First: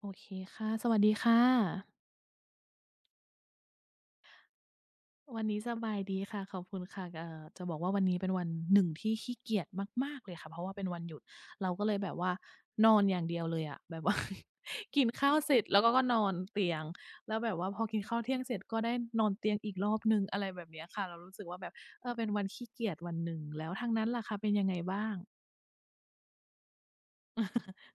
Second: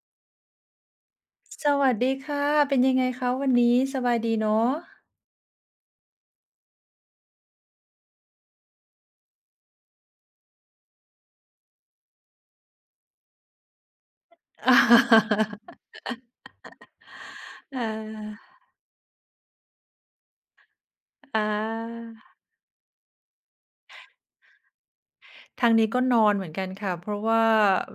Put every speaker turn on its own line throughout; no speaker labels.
โอเคค่ะสวัสดีค่ะ
สวัสดีค่ะเป็นยังไงคะวันนี้สบายดีเนาะ
วันนี้สบายดีค่ะขอบคุณค่ะจะบอกว่าวันนี้เป็นวันหนึ่งที่ขี้เกียจมากๆเลยค่ะเพราะว่าเป็นวันหยุดเราก็เลยแบบว่านอนอย่างเดียวเลยอะแบบว่า กินข้าวเสร็จแล้ วก็นอนเตียงแล้วแบบว่าพ
อ
อกินข้าวเที่ยง
า
เสร็จก็ได้นอนเตียงอีกรอบหนึ่งอะไรแบบเนี้ยค่ะเรารู้
อ
สึกว่าแบบเอ
า
อเป็นวันขี้เกียจวันหนึ่งแล้วทางนั้นล่ะคะเป็นยังไงบ้าง
ทางนี้ก็นอนเหมือนกันค่ะเพราะว่า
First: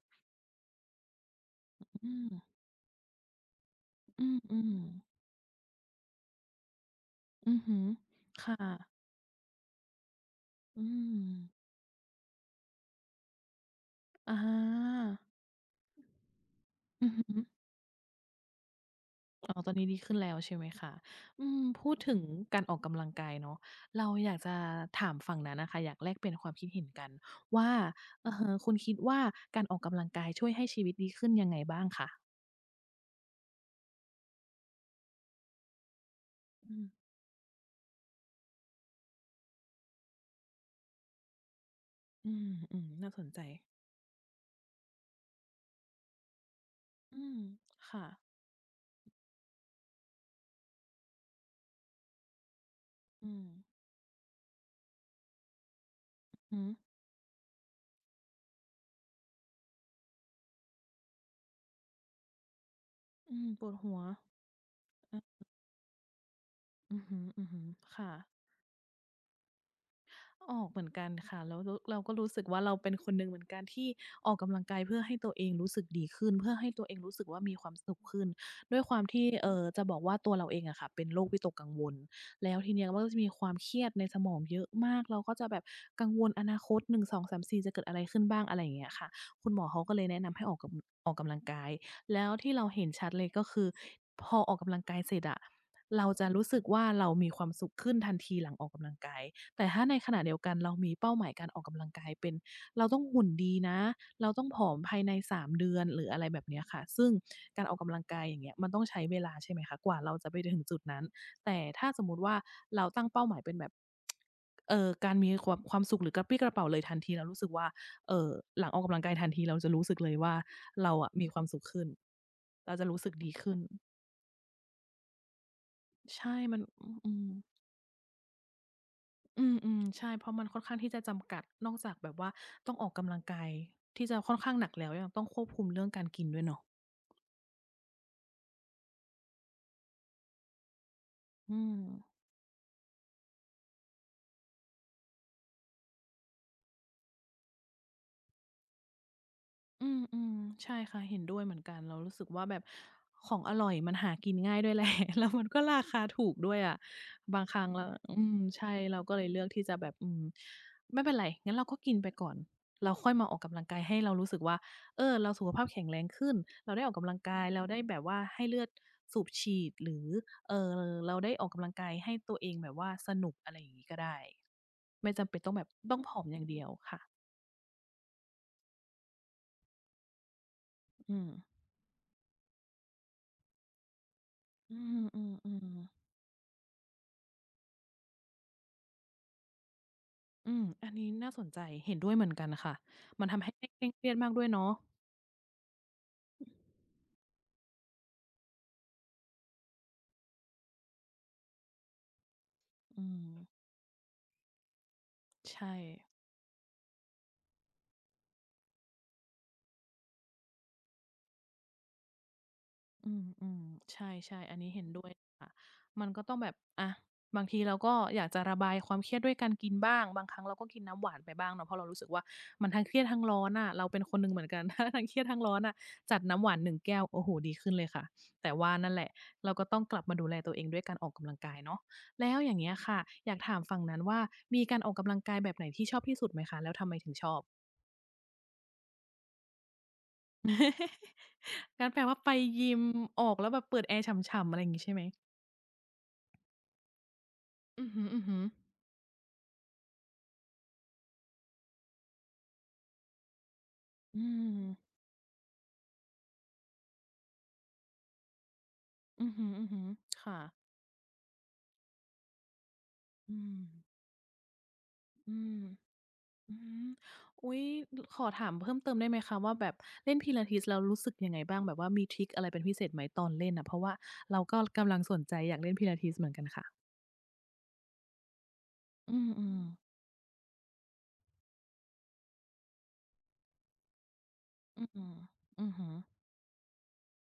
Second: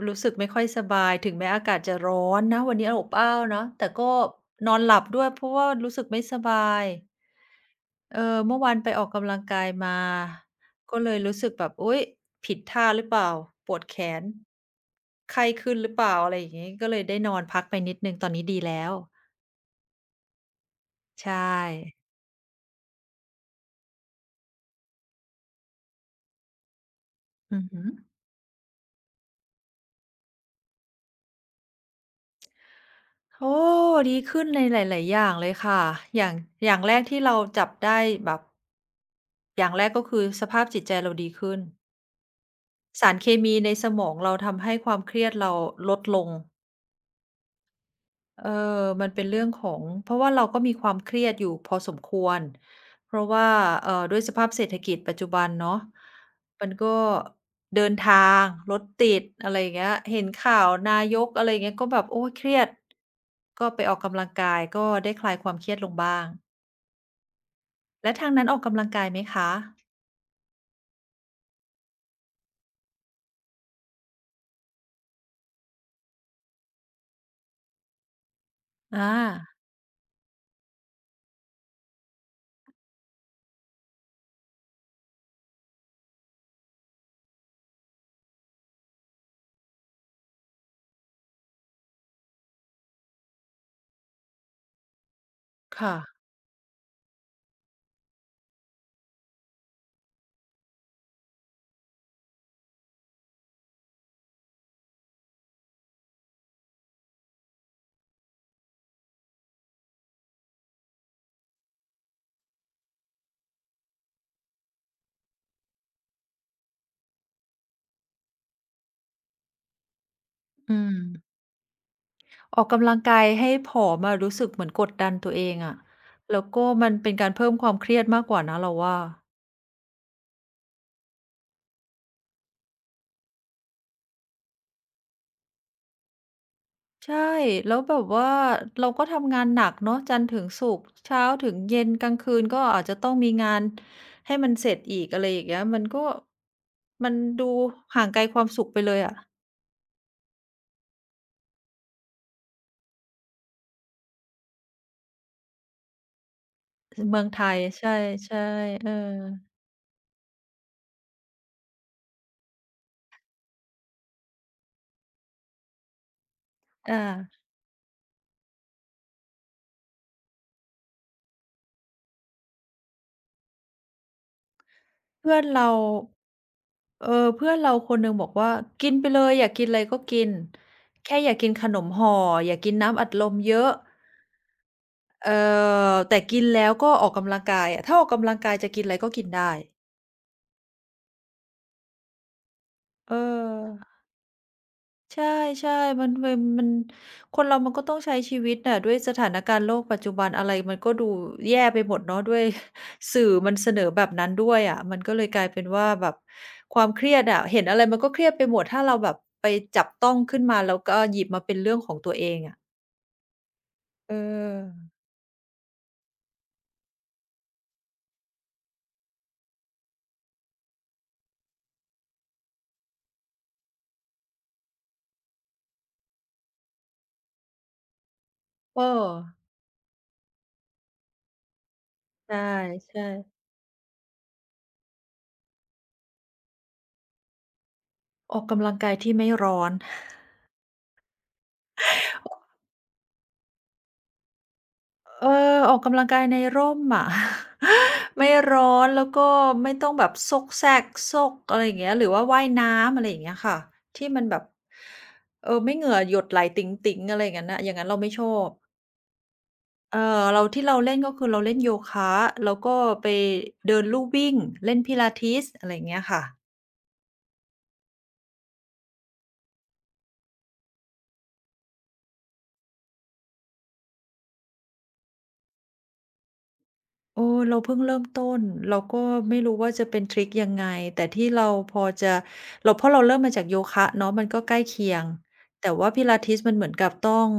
รู้สึกไม่ค่อยสบายถึงแม้อากาศจะ
อื
ร้
ม
อนนะวันนี้อบอ้าวเนาะแต่ก็
อื
น
ม
อนหลับ
ๆ
ด้วยเพราะว่ารู้สึกไม่สบาย
อือฮึ
เออ
ค่ะ
เมื่อวานไปออกกำลังกายมา
อื
ก็เลย
ม
รู้สึกแบบอุ๊ยผิดท่าหรือเปล่าปวดแขน
อะ
ไข้ขึ้นหรือเปล่าอะไรอย่างงี้ก็เลย
อือ
ได้
ฮึ
นอนพักไปนิดหนึ่งตอนนี้ดีแล้ว
อ๋อตอนนี้ดีขึ้นแล้วใช่ไหมคะอื
ใช่
มพูดถึงการออกกำลังกายเนาะเราอยากจะถามฝั่งนั้นน่ะค่ะอยากแลกเปลี่ยนความคิดเห็นกัน
อือ
ว่า
ฮึ
อือฮึคุณคิดว่าการออกกำลังกายช่วยให้ชีวิตดีขึ้นยังไงบ้างคะ
โอ้ ดีขึ้นในหลายๆ อย่างเลยค่ะอย่างอ
อื
ย่างแรก
ม
ที่เราจับได้แบบ อย่างแรกก็คือสภาพจิตใจเราดีขึ้น
อืมๆ
สา
น่า
ร
ส
เค
นใจ
มีในสมองเราทำให้ความเครียดเราลดลง
อืมค่ะ
เออมันเป็นเรื่องของ เพราะว่าเราก็มีความเครียดอยู่พอสมควร เพราะ
อื
ว่า
ม
ด้วยสภาพเศรษฐกิจปัจจุบันเนาะ
หื
มั
อ
นก็เดินทางรถติดอะไรอย่างเงี้ยเห็นข่าวนายกอะไรอย่างเงี้ยก็แบบโอ๊ยเครียด
อืมป
ก็
วด
ไปอ
หั
อ
ว
กกำลังกายก็ได้คลาย
อะ
ความเครียดลงบ้าง
อือฮึๆค่ะ
แล้วทางนั้นออกกำลังกายไหมคะ
ออกเหมือนกันค่ะแล้วเราก็รู้สึกว่าเราเป็นคนหนึ่งเหมือนกันที่ออกกำลังกายเพื่อให้ตัวเองรู้สึกดีขึ้น เพื่อให้ตัวเองรู้สึกว่ามีความสุขขึ้น ด้วยความ
อา
ที่จะบอกว่าตัวเราเองอะค่ะเป็นโรควิตกกังวลแล้วทีเนี้ยมันก็จะมีความเครียดในสมองเยอะมาก เราก็จะแบบกังวลอนาคต1 2 3่งสองสามสี่จะเกิดอะไรขึ้นบ้างอะไรอย่างเงี้ยค่ะคุณหมอเขาก็เลยแนะนำให้ออกกำลังกายแล้วที่เราเห็นชัดเลยก็คือพอออกกำลังกายเสร็จอะ
ค่ะ
เราจะรู้สึกว่าเรามีความสุขขึ้นทันทีหลังออกกำลังกาย แต่ถ้าในขณะเดียวกันเรามีเป้าหมายการออกกำลังกายเป็นเราต้องหุ่นดีนะเราต้องผอมภายใน3เดือนหรืออะไรแบบเนี้ยค่ะซึ่งการออกกำลังกายอย่างเงี้ยมันต้องใช้เวลาใช่ไหมคะกว่าเราจะไปถึงจุดนั้นแต่ถ้าสมมุติว่าเราตั้งเป้าหมายเป็นแบบการมีความสุขหรือกระปรี้กระเปร่าเลยทันทีเรารู้สึกว่าเอ่อหลังออกกำลังกายทันทีเราจะรู้สึกเลยว่า
อื
เรา
ม
สุขขึ้น
ออก
เราจะ
กำลัง
รู้สึก
กาย
ดี
ให้
ขึ้น
ผอมอะรู้สึกเหมือนกดดันตัวเองอะ
ใช่
แล้ว
มัน
ก็
อื
มัน
ออื
เป็น
ม
การเพิ่มความเครียดมากกว่านะเราว่า
อืมๆใช่เพราะมันค่อนข้างที่จะจำกัดนอกจากแบบว่าต้องออกกำลังกายที่จะค่อนข้างหนักแล้วยังต้องควบคุมเรื่องการกินด้วยเนาะ
ใช่แล้วแบบว่าเราก็ทำงานหนักเนาะจันทร์ถึงศุกร์เช้าถึง
อื
เย็
ม
นกลางคืนก็อาจจะต้องมีงานให้มันเสร็จอีกอะไรอย่างเงี้ยมันก็มันดูห่างไกลความสุขไปเลยอะ
อืมอืมใช่ค่ะเห็นด้วยเหมือนกันเรารู้สึกว่าแบบของอร่อยมันหากินง่ายด้วยแหละ แล้วมันก็ราคาถูกด้วยอะ
เมือง
บา
ไท
งค
ย
รั้งเรา
ใช่
อืมใช่
ๆเออ
เราก็เลยเลือกที่จะแบบอืมไม่เป็นไรงั้นเราก็กินไปก่อนเราค่อยมาออกกำลังกายให้เรารู้สึกว่าเออเราสุขภาพแข็งแรงขึ้นเราได้ออก
อา
กำลังกายเราได้แบบว่าให้เลือดสูบฉีดหรือเออเราได้ออกกำลังกายให้ตัวเองแบบว่าสนุกอะไรอย่างงี้ก็ได้ไม่จำ
เพื่
เป็
อ
น
น
ต้องแบ
เรา
บต้องผอมอย่างเดียวค่ะ
เออเพื่อนเราคนหนึ่งบอกว่ากินไปเลยอยากกินอะไรก็กินแค่
อืม
อย่ากินขนมห่ออย่ากินน้ำอัดลมเยอะ
อืมอืม
เอ่
อืม
อแต่กินแล้วก็ออกกำลังกายอะถ้าออกกำลังกายจะกินอะไรก็กินได้
อืม อันนี้น่าสนใจ เห็นด้วยเหมือนกันค่ะ
เออ
มันทำให้ไม่เคร่งเครียดมากด้วยเนาะ
ใช่ๆมันเป็นมันคนเรามันก็ต้องใช้ชีวิตน่ะด้วยสถานการณ์โลกปัจจุบันอะไรมันก็ดูแย่ไปหมดเนาะด้วย
อื
สื่
ม
อมันเสนอแบบนั้นด้วยอะมันก็เลยกลายเป็น
ใช่
ว่าแบบความเครียดอะเห็นอะไรมันก็เครียดไปหมดถ้าเราแบบไปจับต้องขึ้นมาแล้วก็หยิบมาเป็นเรื่องของตัวเองอะ
อืมอืม
เออ
ใช่ๆอันนี้เห็นด้วยค่ะมันก็ต้องแบบอะบางทีเราก็อยากจะระบายความเครียดด้วยการกินบ้างบางครั้งเราก็กินน้ำหวานไปบ้างเนาะเพราะเรารู้สึกว่ามันทั้งเครียดทั้งร้อนอ่ะเราเป็นคนหนึ่งเหมือนกัน ถ้าทั้งเครียดทั้งร้อนอ่ะจัดน้ำหวานหนึ่งแก้วโอ้โหดีขึ้นเลยค่ะแต่ว่า
เออ
นั่นแหละเราก็ต้องกลับมาดูแลตัวเองด้วยการออกกำลังกายเนาะ
ใ
แล้วอย่างเงี้ยค่ะ
ช่
อยาก
ๆ
ถามฝั่งนั้นว่ามีการออกกำลังกายแบบไหนที่ชอบที่สุดไหมคะแล้วทำไมถึงชอบ
ออกกำลังกายที่ไม่ร้อน
กัร แปลว่าไปยิมออกแล้วแบบเปิดแอร์ฉ่ำๆอะไรอย่างงี้ใช่ไหม
เออออกกำลังกายในร่มอะ
อือฮึอือ
ไม่
ฮึ
ร้อนแล้วก็ไม่ต้องแบบซกแซกซกอะไรอย่างเงี้ยหรือว่าว่ายน้ำอะไรอย่างเงี้ยค่ะที่มั
อื
นแบบ
ม
เออไม่เหงื่อหยดไหลติ๊งๆอะไรอย่างงั้นนะอย่างนั้นเราไม่ชอบ
อือฮึอือฮึ
เออ
ค่ะ
เราที่เราเล่นก็คือเราเล่นโยคะแล้วก็ไป
อืม
เดินลู่วิ่งเล่นพิลาทิ
อื
ส
ม
อะไรอย่างเงี้ยค่ะ
อือฮึอุ๊ยลขอถามเพิ่มเติมได้ไหมคะว่าแบบเล่นพิลาทิสแล้วรู้สึกยังไงบ้างแบบว่ามีทริกอะไรเป็นพิเศษไหมตอนเล่นอะเพราะว่าเราก็กำลังสนใจอยากเล่นพิลาทิสเหมือนกันค่ะ
โอ้เราเพิ่งเริ่มต้นเราก็
อื
ไม่รู้
ม
ว่าจะเป็นทริกยังไงแต่ที่เราพอจะเราเพราะเราเริ่มมาจากโยคะเนาะมันก็ใกล้
ๆอื
เคียง
มอื
แต่
อฮึ
ว่าพิลาทิสมันเหมือนกับต้อง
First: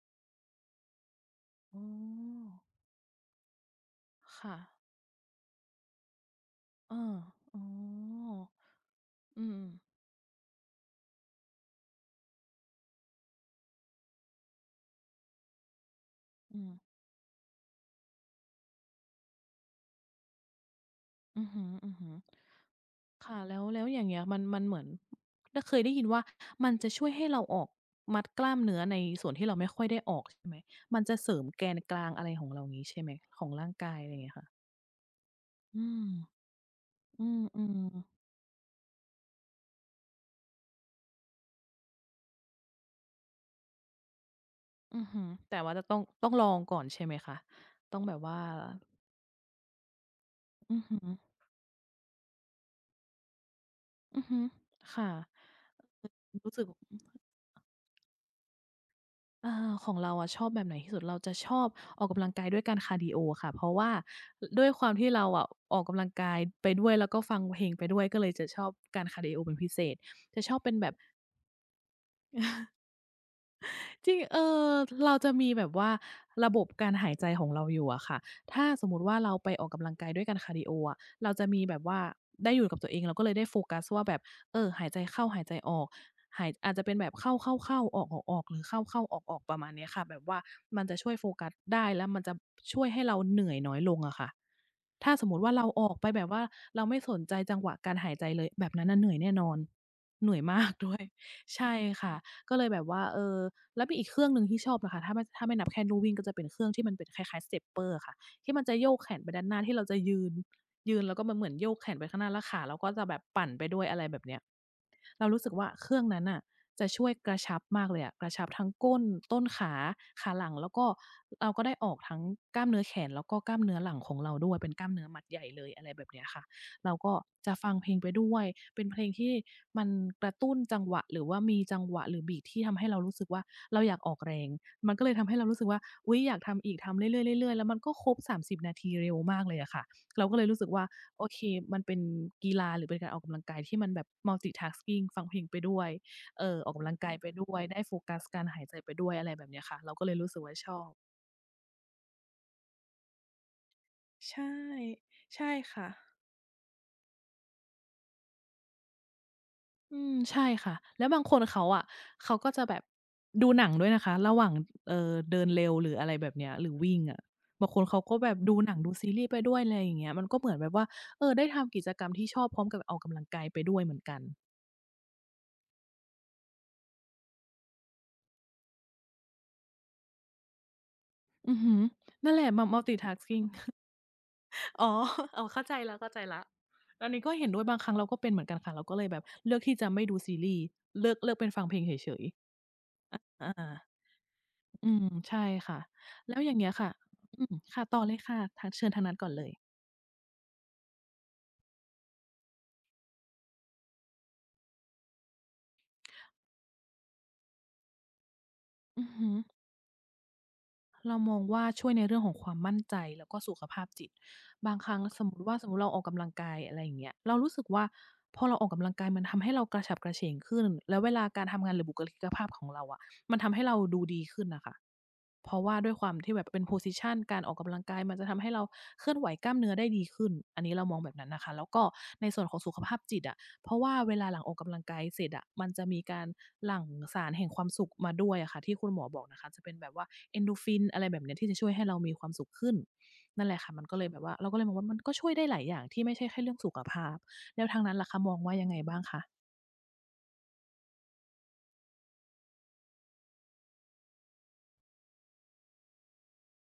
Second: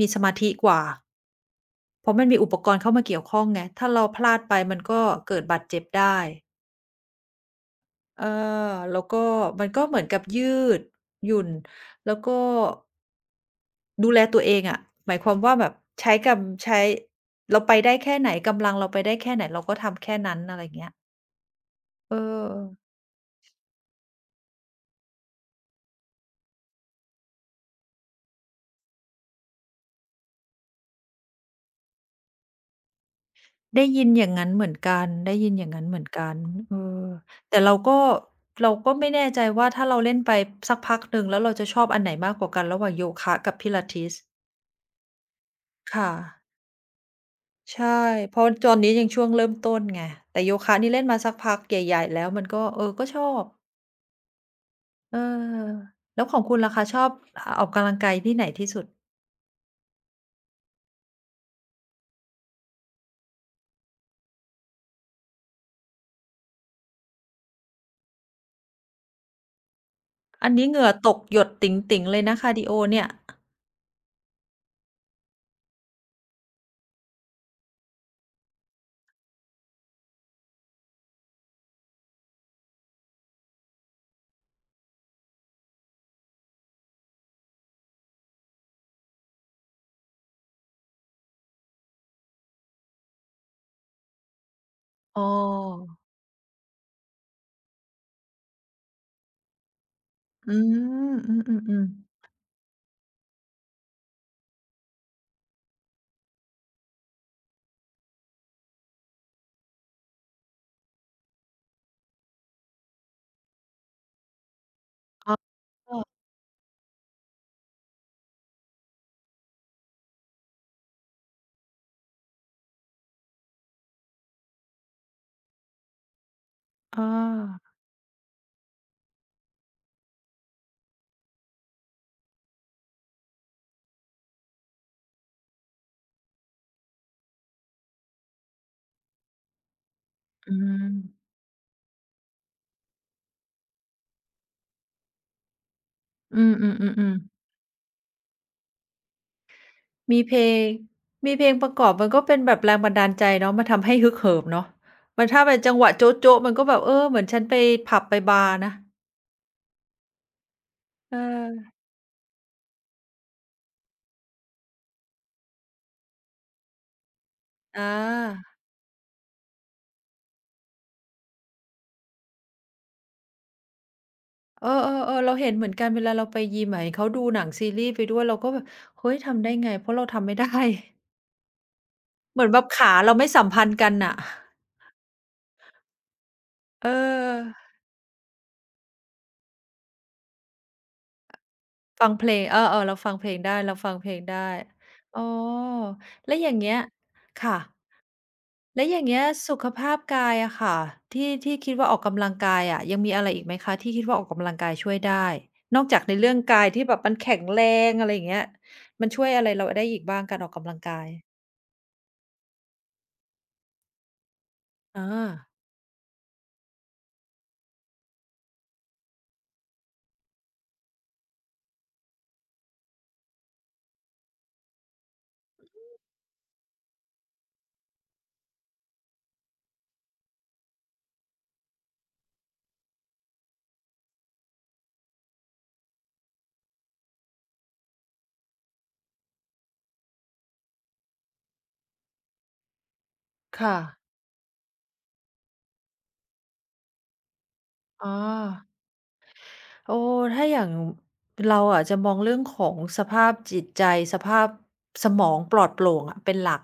มีสมาธิกว่า
อ๋
เพราะมันมีอุ
อ
ปกรณ์เข้ามาเกี่ยวข้องไงถ้าเราพลาดไป
ค่ะ
มันก็เกิดบาดเจ็บได้
เอออ๋อ
เออแล้วก็
อืม
มันก็เหมือนกับยืดหยุ่นแล้วก็ดูแลตัวเองอะหมายความว่าแบบใช้
อื
กำ
ม
ใช้เราไปได้แค่ไหนกำลังเราไปได้แค่ไหนเราก็ทำแค่นั้นอะไรอย่างเงี้ย
อือฮึอือฮึ
เออ
ค่ะแล้ว อย่างเงี้ยมันเหมือนได้เคยได้ยินว่ามันจะช่วยให้เราออก มัดกล้ามเนื้อใน ส่วนที่เราไม่ค่อยได้ออกใช่ไหม มันจะเสริมแกนกลางอะไรของเรางี้ใช่ไหมของร่าง
ได้
กาย
ยิ
อะ
น
ไรอ
อ
ย่าง
ย่า
เงี้
ง
ยค่ะ
นั้นเหมือนกันได้ยินอย่าง
อื
นั้นเห
ม
มือนกันเออ
อื
แต่เรา
ม
ก็
ๆ
เราก็ไม่แน่ใจว่าถ้าเราเล่นไปสักพักหนึ่งแล้วเราจะชอบอันไหนมากกว่ากันระหว่างโยคะกับ Pilates
อือฮึแต่ว่าจะต้อง
ค่ะ
ต้องลองก่อนใช่ไหมคะ
ใช่
ต้องแบบ
เพ
ว่า
ราะตอนนี้ยังช่วงเริ่มต้นไงแต่โยคะ
อือ
นี่
ฮึ
เล่นมาสักพักใหญ่ๆแล้วมันก็เออก็ชอบ
อือฮึค่ะ
เออแล้วของ
รู้
คุณ
สึก
ล่ะคะชอบอออกกำลังกายที่ไหนที่สุด
อาของเราอะชอบแบบไหนที่สุด เราจะชอบออกกำลังกายด้วยการคาร์ดีโอค่ะ เพราะว่าด้วยความที่เราอะออกกำลังกายไปด้วยแล้วก็ฟังเพลงไปด้วยก็เลยจะชอบการคาร์ดีโอเป็นพิเศษ จะ
อั
ช
น
อบ
นี้
เป็
เห
นแบ
งื่อ
บ
ตกหยดติ๋งๆเลยนะคาร์ดีโอเนี่ย
จริงเออเราจะมีแบบว่าระบบการหายใจของเราอยู่อะค่ะ ถ้าสมมุติว่าเราไปออกกำลังกายด้วยการคาร์ดีโออะเราจะมีแบบว่าได้อยู่กับตัวเองเราก็เลยได้โฟกัสว่าแบบหายใจเข้าหายใจออกหายอาจจะเป็นแบบเข้าๆๆออกๆๆหรือเข้าๆออกๆประมาณเนี้ยค่ะแบบว่ามันจะช่วยโฟกัสได้แล้วมันจะช่วยให้เราเหนื่อยน้อยลงอะค่ะถ้า
อ๋อ
สมมุติว่าเราออกไปแบบว่าเราไม่สนใจจังหวะการหายใจเลยแบบนั้นน่ะเหนื่อยแน่นอนเหนื่อย
อื
มากด้วย
ม อื
ใช่
อๆๆ
ค่ะก็เลยแบบว่าเออ แล้วมีอีกเครื่องหนึ่งที่ชอบนะคะ ถ้าไม่นับแค่ลู่วิ่งก็จะเป็นเครื่องที่มันเป็นคล้ายๆ stepper อะค่ะที่มันจะโยกแขนไปด้านหน้าที่เราจะยืนแล้วก็มันเหมือนโยกแขนไปข้างหน้าแล้วขาเราก็จะแบบปั่นไปด้วยอะไรแบบเนี้ยเรา
อ๋
รู้สึก
อ
ว่าเครื่องนั้นน่ะจะช่วยกระชับมากเลยอะกระชับทั้งก้นต้นขาขาหลังแล้วก็เราก็ได้ออกทั้งกล้ามเนื้อแขนแล้วก็กล้ามเนื้อหลังของเราด้วยเป็นกล้ามเนื้อมัดใหญ่เลยอะไรแบบเนี้ยค่ะ เรา
อา
ก็จะฟังเพลงไปด้วย เป็นเพลงที่มันกระตุ้นจังหวะหรือว่ามีจังหวะหรือบี a ที่ทำให้เรารู้สึกว่าเราอยากออกแรง มันก็เลยทำให้เรารู้สึกว่าอุ๊ยอยากทำอีกทำเรื่อยๆๆๆแล้วมันก็ครบ30นาทีเร็วมากเลยอะค่ะเราก็เลย
อื
รู้สึกว่าโอ
ม
เคมันเป็นกีฬาหรือเป็นการออกกำลังกายที่มันแบบ multitasking ฟังเพลงไปด้วย
อืมอื
ออกกำลังกา
ม
ย
ๆ
ไป
ๆๆ
ด้วยได้โฟกัสการหายใจไปด้วยอะไรแบบเนี้ยค่ะเราก็เลย
มี
รู้
เพ
สึ
ล
กว่า
ง
ชอบ
มีเพลงประกอบมันก็เป็นแบบแรงบันดาลใจเนาะมันทำให้ฮึกเหิม
ใช่
เนาะมันถ้า
ใช่
เป็นจังห
ค่ะ
วะโจ๊ะๆมันก็แบบเออเหมือนฉันไปผับไปบาร์นะ
อืมใช่ค่ะแล้ว
เ
บางคนเขา
ออ
อะเขาก็จะแบบดูหนังด้วยนะคะระหว่างเดินเร็วหรืออะไรแบบเนี้ยหรือวิ่งอะบางคน
อา
เขาก็แบบดูหนังดูซีรีส์ไปด้วยอะไรอย่างเงี้ยมันก็เหมือนแบบว่าเออได้ทำกิจกรรมที่ชอบพร้อมกับออกกำลังกายไปด้วยเหมือนกัน
เออๆๆเราเห็นเหมือนกันเวลาเราไปยิมอะเห็นเขาดูหนังซีรีส์ไปด้วยเราก็แบบเฮ้ยทำได้ไงเพราะเราทำไม่ได้
อือฮึนั่ น
เห
แห
มื
ละ
อนแบ
มั
บขาเราไม่สั
multitasking
ม พันธ์กันน่ะ
อ๋ออ๋อเข้าใจแล้วเข้าใจแล้ว
เ
อันนี้ก็เห็น
ออ
ด้วยบางครั้งเราก็เป็นเหมือนกันค่ะเราก็เลยแบบเลือกที่จะไม่ดูซีรีส์เลือกเป็นฟังเพลง
ฟั
เฉ
ง
ย
เพล
ๆ
งเออๆเราฟังเพลงได้เรา
อา
ฟังเพลงได้
อืม
อ๋อ
ใช่ค่ะ
แล้
แล้
ว
ว
อ
อย่า
ย่า
ง
ง
เงี้ย
เงี้ย
ค่ะอืม
ค่ะ
ค่ะต่อเลยค่ะทาง
แล้
เชิ
ว
ญ
อ
ทา
ย่า
ง
ง
นั้น
เงี้ย
ก่อนเลย
สุขภาพกายอะค่ะที่ที่คิดว่าออกกำลังกายอะยังมีอะไรอีกไหมคะที่คิดว่าออกกำลังกายช่วยได้นอกจากในเรื่องกายที่แบบมันแข็งแรงอะไรอย่างเงี้ย
อื
มัน
อ
ช่ว
ฮึ
ยอะไรเราได้อีกบ้างการออกกำลังกาย
เรามองว่าช่วยในเรื่องของความมั่นใจแล้วก็สุขภาพจิตบางครั้
อ
งสมมุติ
า
ว่าสมมุติเราออกกำลังกายอะไรอย่างเงี้ยเรารู้สึกว่าพอเราออกกำลังกายมันทำให้เรากระฉับกระเฉงขึ้นแล้วเวลาการทำงานหรือบุคลิกภาพของเราอะ มันทำให้เราดูดีขึ้นน่ะค่ะเพราะว่าด้วยความที่แบบเป็น position การออกกำลังกายมันจะทำให้เราเคลื่อนไหวกล้ามเนื้อได้ดีขึ้น อันนี้เรามองแบบนั้นนะคะ แล้วก็ในส่วนของสุขภาพจิตอะเพราะว่าเวลาหลังออกกำลังกายเสร็จอะมันจะมีการหลั่งสารแห่งความสุขมาด้วยอะค่ะที่คุณหมอบอกนะคะ จะเป็นแบบว่า Endorphin อะไรแบบเนี้ยที่จะช่วยให้เรามีความสุขขึ้นนั่นแหละค่ะ
ค่ะ
มันก็เลยแบบว่าเราก็เลยมองว่ามันก็ช่วยได้หลายอย่างที่ไม่ใช่แค่เรื่องสุขภาพแล้วทางนั้น
อ๋
ล่ะ
อ
คะมองว่ายังไงบ้างคะ
โอ้ถ้าอย่างเราอะจะมองเรื่องของสภาพจิตใจสภาพสมองปลอดโปร่งอะเป็นหลัก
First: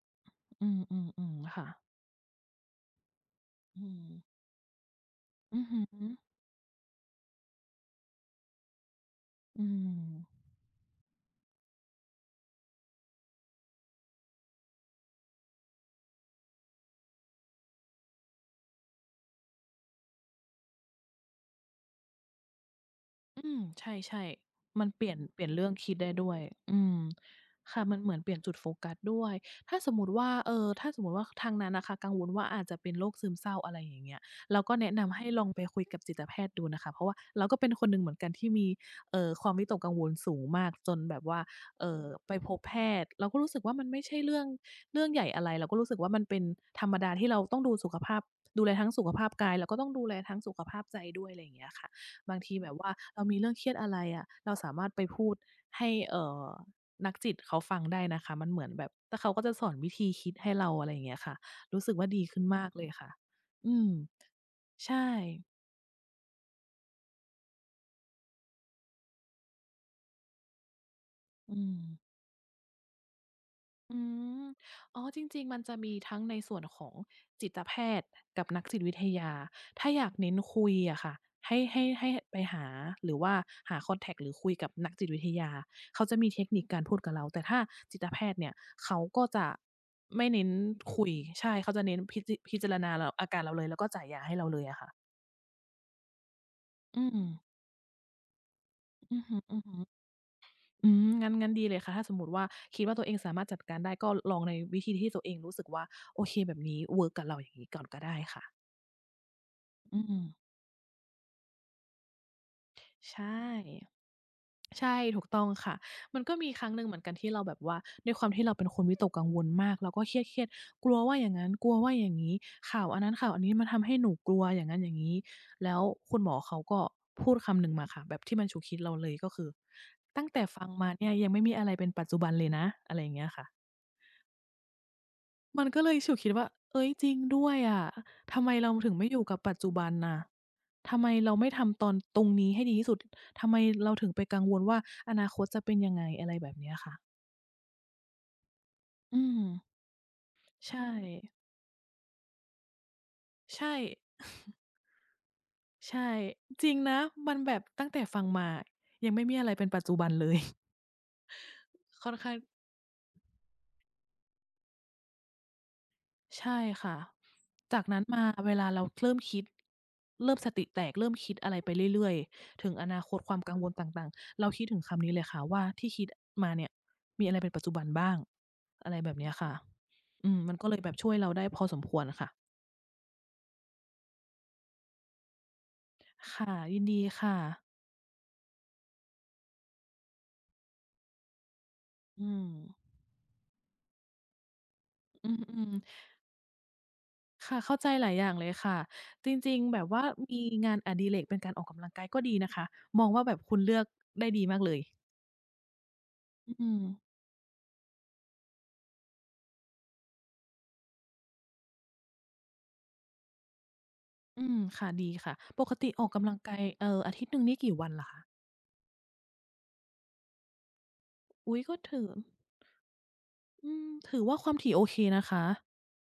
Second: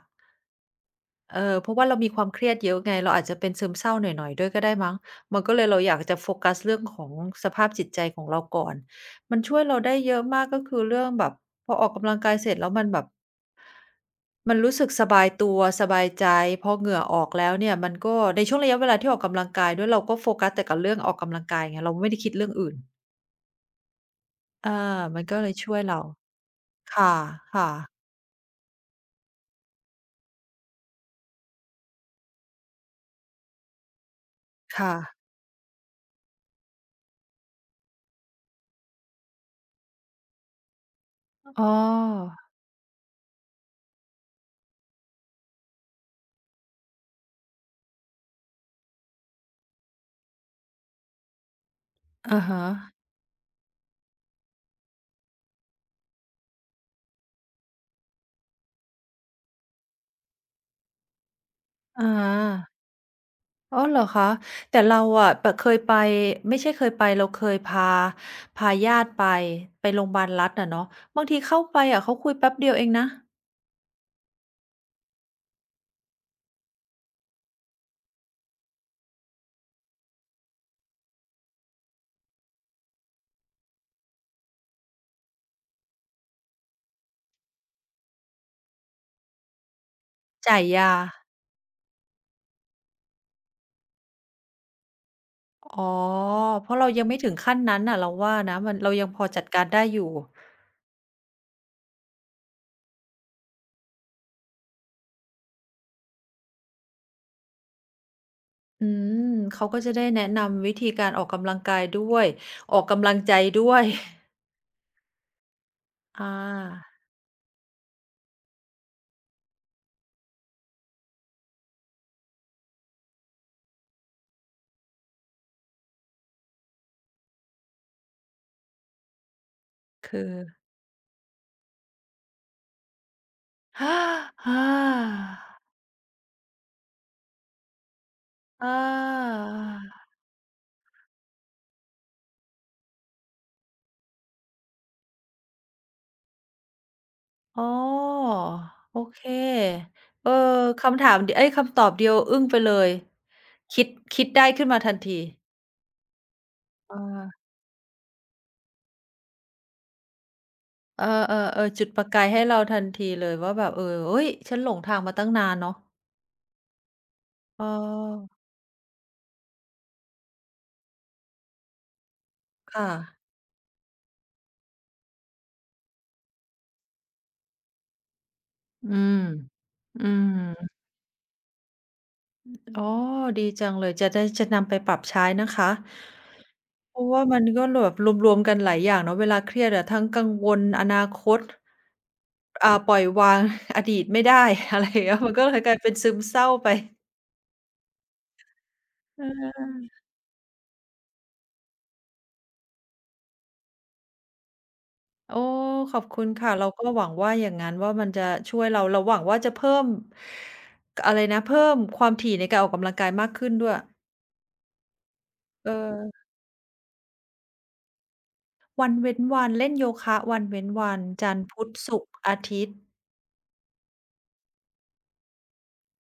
อืม
เออ
ๆๆค่ะ
เพราะว่าเรามีความเครียดเยอะไงเราอาจจะเป็นซึม
อื
เศร้าห
ม
น่อยๆด้วยก็ได้มั้งมันก็
อื
เล
อ
ย
ฮึ
เราอยากจะโฟกัสเรื่องของสภาพจิตใจของเราก่อนมันช่วย
อื
เราได้เยอะ
ม
มากก็คือเรื่องแบบพอออกกำลังกายเสร็จแล้วมันแบบมันรู้สึกสบายตัวสบายใจพอเหงื่อออกแล้วเนี่ยมันก็ในช่วงระยะเวลาที่ออกกำลังกายด้วยเราก็โฟกัสแต่กับเรื่องออกกำลังกายไงเราไม่ได้คิดเรื่องอื่น
อืมใช่
อา
ๆมันเปลี่ยน
มันก็
เปลี่
เล
ยน
ย
เรื่อง
ช่วย
คิด
เรา
ได้ด้วยอื
ค
ม
่ะ
ค่ะมันเหมือนเปลี่ยนจุดโฟกัสด้วยถ้าสมมุติว่าถ้าสมมุติว่าทางนั้นน่ะค่ะกังวลว่าอาจจะเป็นโรคซึมเศร้าอะไรอย่างเงี้ยเราก็
ๆ
แนะ
ค่ะ
นำให้ลองไปคุยกับจิตแพทย์ดูนะคะเพราะว่าเราก็เป็นคนหนึ่งเหมือนกันที่มีความวิตกกังวลสูงมากจนแบบว่า
อ๋อ
เอ่อไปพบแพทย์เราก็รู้สึกว่ามันไม่ใช่เรื่องใหญ่อะไรเราก็รู้สึกว่ามันเป็นธรรมดาที่เราต้องดูสุขภาพดูแลทั้งสุขภาพกายแล้วก็ต้องดูแลทั้งสุขภาพใจด้วยอะไรอย่างเงี้ยค่ะ บาง
อะ
ที
ฮะ
แบบว่าเรามีเรื่องเครียดอะไรอะเราสามารถไปพูดให้นักจิตเขาฟังได้นะคะมันเหมือนแบบแล้วเขาก็จะสอนวิธีคิดให้เราอะไรอย่างเงี้ยค่ะรู้สึกว่า
อา
ดีขึ้นมากเลยค่ะอื
อ๋อ
ม
เหรอคะแต่เรา
ใช่
อะแบบเคยไปไม่ใช่เคยไปเราเคยพาพาญาติไปไปโรงพยาบาลรัฐอะเนาะบางทีเข้า
อื
ไป
ม
อะเขาคุยแป๊บเดียวเองนะ
อืมอ๋อจริงๆมันจะมีทั้งในส่วนของจิตแพทย์กับนักจิตวิทยา ถ้าอยากเน้นคุยอะค่ะให้ไปหาหรือว่าหาคอนแท็กต์หรือคุยกับนักจิตวิทยาเขาจะมีเทคนิคการพูดกับเรา แต่ถ้าจิตแพทย์เนี่ยเขาก็จะไม่เน้น
จ่ายยา
คุย ใช่ เขาจะเน้นพิจารณาเราอาการเราเลยแล้วก็จ่ายยาให้เราเลยอะค่ะ
อ๋อเพราะเรา
อื
ยังไม่
ม
ถึงขั้นนั้นน่ะเราว่านะมันเรายัง
อื
พ
อ
อ
ฮึ
จัดการได้อ
ๆ
ยู่
อืมงั้นงั้นดีเลยค่ะถ้าสมมุติว่าคิดว่าตัวเองสามารถจัดการได้ก็ลองในวิธีที่ตัวเองรู้สึกว่าโอเคแบบนี้เวิร์กกับเราอย่างงี้ก่อนก็ได้ค่ะ
อืมเขาก็จะ
อื
ได้แนะ
ม
นำวิธีการออกกำลังกายด้วยออกกำลั
ใช
งใจ
่
ด้วย
ใช่ถูกต้องค่ะมัน
อา
ก็มีครั้งหนึ่งเหมือนกันที่เราแบบว่าด้วยความที่เราเป็นคนวิตกกังวลมากเราก็เครียดๆกลัวว่าอย่างงั้นกลัวว่าอย่างงี้ข่าวอันนั้นข่าวอันนี้มันทำให้หนูกลัวอย่างงั้นอย่างงี้แล้วคุณหมอเขาก็พูดคำหนึ่งมาค่ะแบบที่มันฉุกคิดเราเลยก็คือ
คื
ตั้ง
อ
แต่ฟังมาเนี่ยยังไม่มีอะไรเป็นปัจจุบันเลยนะอะไรอย่างเงี้ยค่ะ
อา
มันก็เลยฉุกคิดว่าเอ้ยจริงด้วยอะทำไมเรา
อา
ถึงไม่อยู่กับปัจจุบันน่ะทำไมเราไม่ทำตอนตรงนี้ให้ดีที่สุดทำไมเราถึงไปกังวลว่าอนาคตจะเป็นยังไงอะไรแบบเนี้ยค่ะ
อ๋อโอเค
อืม
เออ
ใช่
คำถามดเอ๊ยคำตอบเดียวอึ้งไปเลย
ใช่
คิดคิดได้ขึ้นมาทันที
ใช่จริง
เอ
นะ
อ
มันแบบตั้งแต่ฟังมายังไม่มีอะไรเป็นปัจจุบันเลย
เออๆๆจุดป ระ
ค่อน
กาย
ข้าง
ให้เราทันทีเลยว่าแบบเออเฮ้ยฉันหลงทางมาตั้งนานเนาะ
ใช่ค่ะ
เออ
จากนั้นมาเวลาเราเริ่มคิดเริ่มสติแตกเริ่มคิดอะไรไปเรื่อยๆถึงอ
ค่ะ
นาคตความกังวลต่างๆเราคิดถึงคำนี้เลยค่ะว่าที่คิดมาเนี่ยมีอะไรเป็นปัจจุบันบ้าง
อื
อะไรแบ
ม
บเนี้ยค่ะ
อื
อืมมันก็
ม
เลยแบบช่วยเราได้พอสมควรค่ะ
อ๋อดีจังเลยจะได้จะนำไปปรับใช้นะคะ
ค่ะยิน
เพ
ดี
ราะว่า
ค่ะ
มันก็แบบรวมๆกันหลายอย่างเนาะเวลาเครียดอะทั้งกังวลอนาคต
อืม
อ่าปล่อยวาง อดีตไม่ได้ อะไรอย่างเงี้ย
อื
มันก็เลยกลายเป็น
ม
ซึมเศร้าไป
ๆค่ะเข้าใจหลายอย่างเลยค่ะ
เอ
จริงๆแบ
อ
บว่ามีงานอดิเรกเป็นการออกกำลังกายก็ดีนะคะมองว่าแบบคุณเลือกได้ดีมากเลย
โอ้ขอบคุณค่ะเรา
อืม
ก็หวังว่าอย่างงั้นว่ามันจะช่วยเราเราหวังว่าจะเพิ่มกอะไรนะเพิ่มความถี่ในการออกกำลังกายมากขึ้นด้วย
อืมค่ะดีค่ะป
เอ
กติออกกำ
อ
ลังกายอาทิตย์หนึ่งนี่กี่วันเหรอคะ
วันเว้นวันเล่นโยคะวันเว้นวันจันทร์
อุ๊ย
พุธ
ก็
ศุ
ถื
ก
อ
ร์อาทิตย์
อืมถือว่าความถี่โอเคนะคะ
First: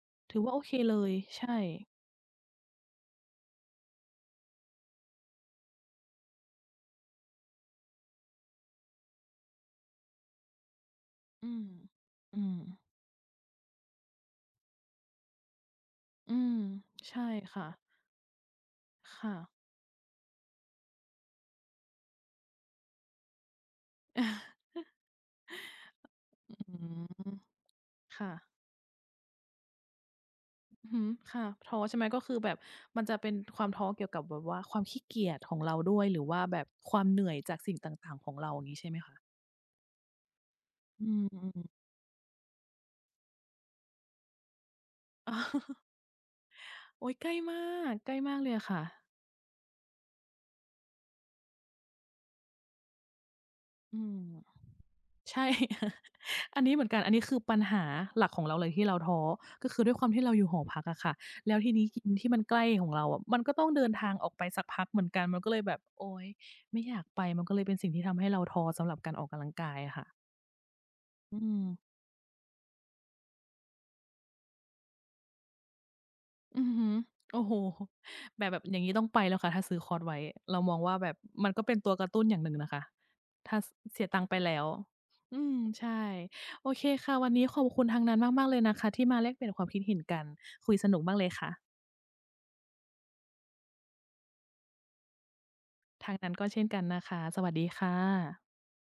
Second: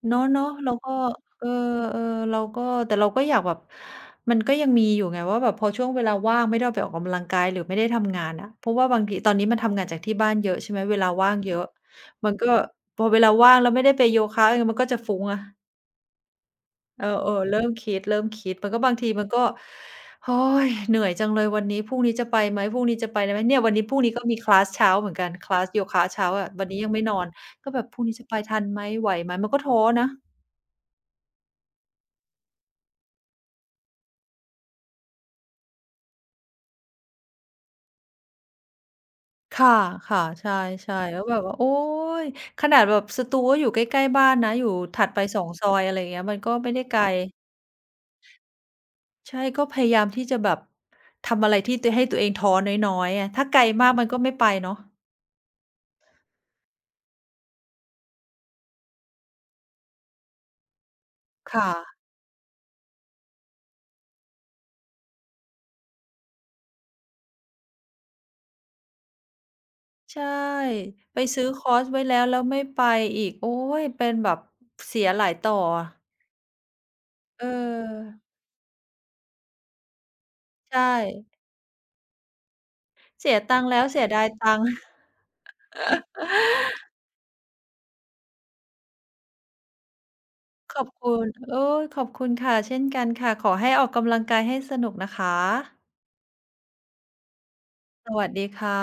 เนาะ
ถือว่าโอ
ๆ
เค
เราก็
เลย
เออ
ใช่
ๆเราก็แต่เราก็อยากแบบมันก็ยังมีอยู่ไงว่าแบบพอช่วงเวลาว่างไม่ได้ออกไปออกกำลังกายหรือไม่ได้ทำงานอะเพราะว่าบางทีตอนนี้มันทำงานจากที่บ้านเยอะใช่ไหมเวลาว่าง
อื
เยอะ
ม
มัน
อื
ก็
ม
พอเวลาว่างแล้วไม่ได้ไปโยคะเออมันก็จะฟุ้งอะ
อืม
เอ
ใช่
อๆเริ่
ค่ะ
มคิดเริ่มคิดมันก็บางทีมัน
ค่ะ
ก็โอ๊ยเหนื่อยจังเลยวันนี้พรุ่งนี้จะไปไหมพรุ่งนี้จะไปไหมเนี่ยวันนี้พรุ่งนี้ก็มีคลาสเช้าเหมือนกันคลาสโยคะเช้าอะวัน
อื
นี้ยังไม่นอน
ม
ก็แบบพรุ่งนี้จะ
ค่ะ
ไปทันไหมไหวไหมมันก็ท้อนะ
อือฮึค่ะท้อใช่ไหมก็คือแบบมันจะเป็นความท้อเกี่ยวกับแบบว่าความขี้เกียจของเราด้วยหรือว่าแบบความเหนื่อยจากสิ่งต่างๆของเราอย่างงี้ใช่ไหมคะ
ค่ะ ค่ะ ใช่
อื
ๆแล้วแบบ
ม
ว่าโอ๊
ๆ
ยขนาดแบบสตูก็อยู่ใกล้ๆบ้านนะอยู่ถัดไปสองซอยอะไรอย่างเงี้ยมันก็ไม่ได้ไกล
โอ๊ยใกล้มากเลยอะค่ะ
ใช่ก็พยายามที่จะแบบทำอะไรที่ตให้ตัวเองท้อน้อยๆอะถ้าไกลมาก
อื
มันก็ไม่ไป
ม
เนาะ
ใช่ อันนี้เหมือนกันอันนี้คือปัญหาหลักของเราเลยที่เราท้อก็คือด้วยความที่เราอยู่หอพักอะค่ะแล้ว
ค่ะ
ทีนี้กินที่มันใกล้ของเราอะมันก็ต้องเดินทางออกไปสักพักเหมือนกันมันก็เลยแบบโอ๊ยไม่อยากไปมันก็เลยเป็นสิ่งที่ทำให้เราท้อสำหรับการออกกำลังกายอะค่ะ
ใช่ไป
อื
ซื้อคอร์ส
ม
ไว้แล้วแล้วไม่ไปอีกโอ๊ยเป็นแบบเสียหลายต่ออะ
อือฮึ
เอ
โอ้
อ
โฮแบบแบบอย่างงี้ต้องไปแล้วค่ะถ้าซื้อคอร์สไว้เรามอง
ใช่
ว่าแบบมันก็เป็นตัวกระตุ้นอย่างหนึ่งนะคะ
เสีย
ถ้า
ตังค์แล้วเสี
เสี
ย
ยตั
ดา
ง
ย
ค์ไป
ตั
แล้
ง
ว
ค์
อืมใช่โอเคค่ะวันนี้ขอบคุณทางนั้นมากๆเลยนะคะที่มาแลกเปลี่ยนความคิดเห็นกันคุ
ข
ย
อ
ส
บ
นุก
คุ
มากเล
ณ
ยค่ะ
โอ๊ยขอบคุณค่ะเช่นกันค่ะขอให้ออกกำลังกายให้สนุกนะคะ
ทางนั้นก็เช่นกันนะคะสวัสดีค่ะ
สวัสดีค่ะ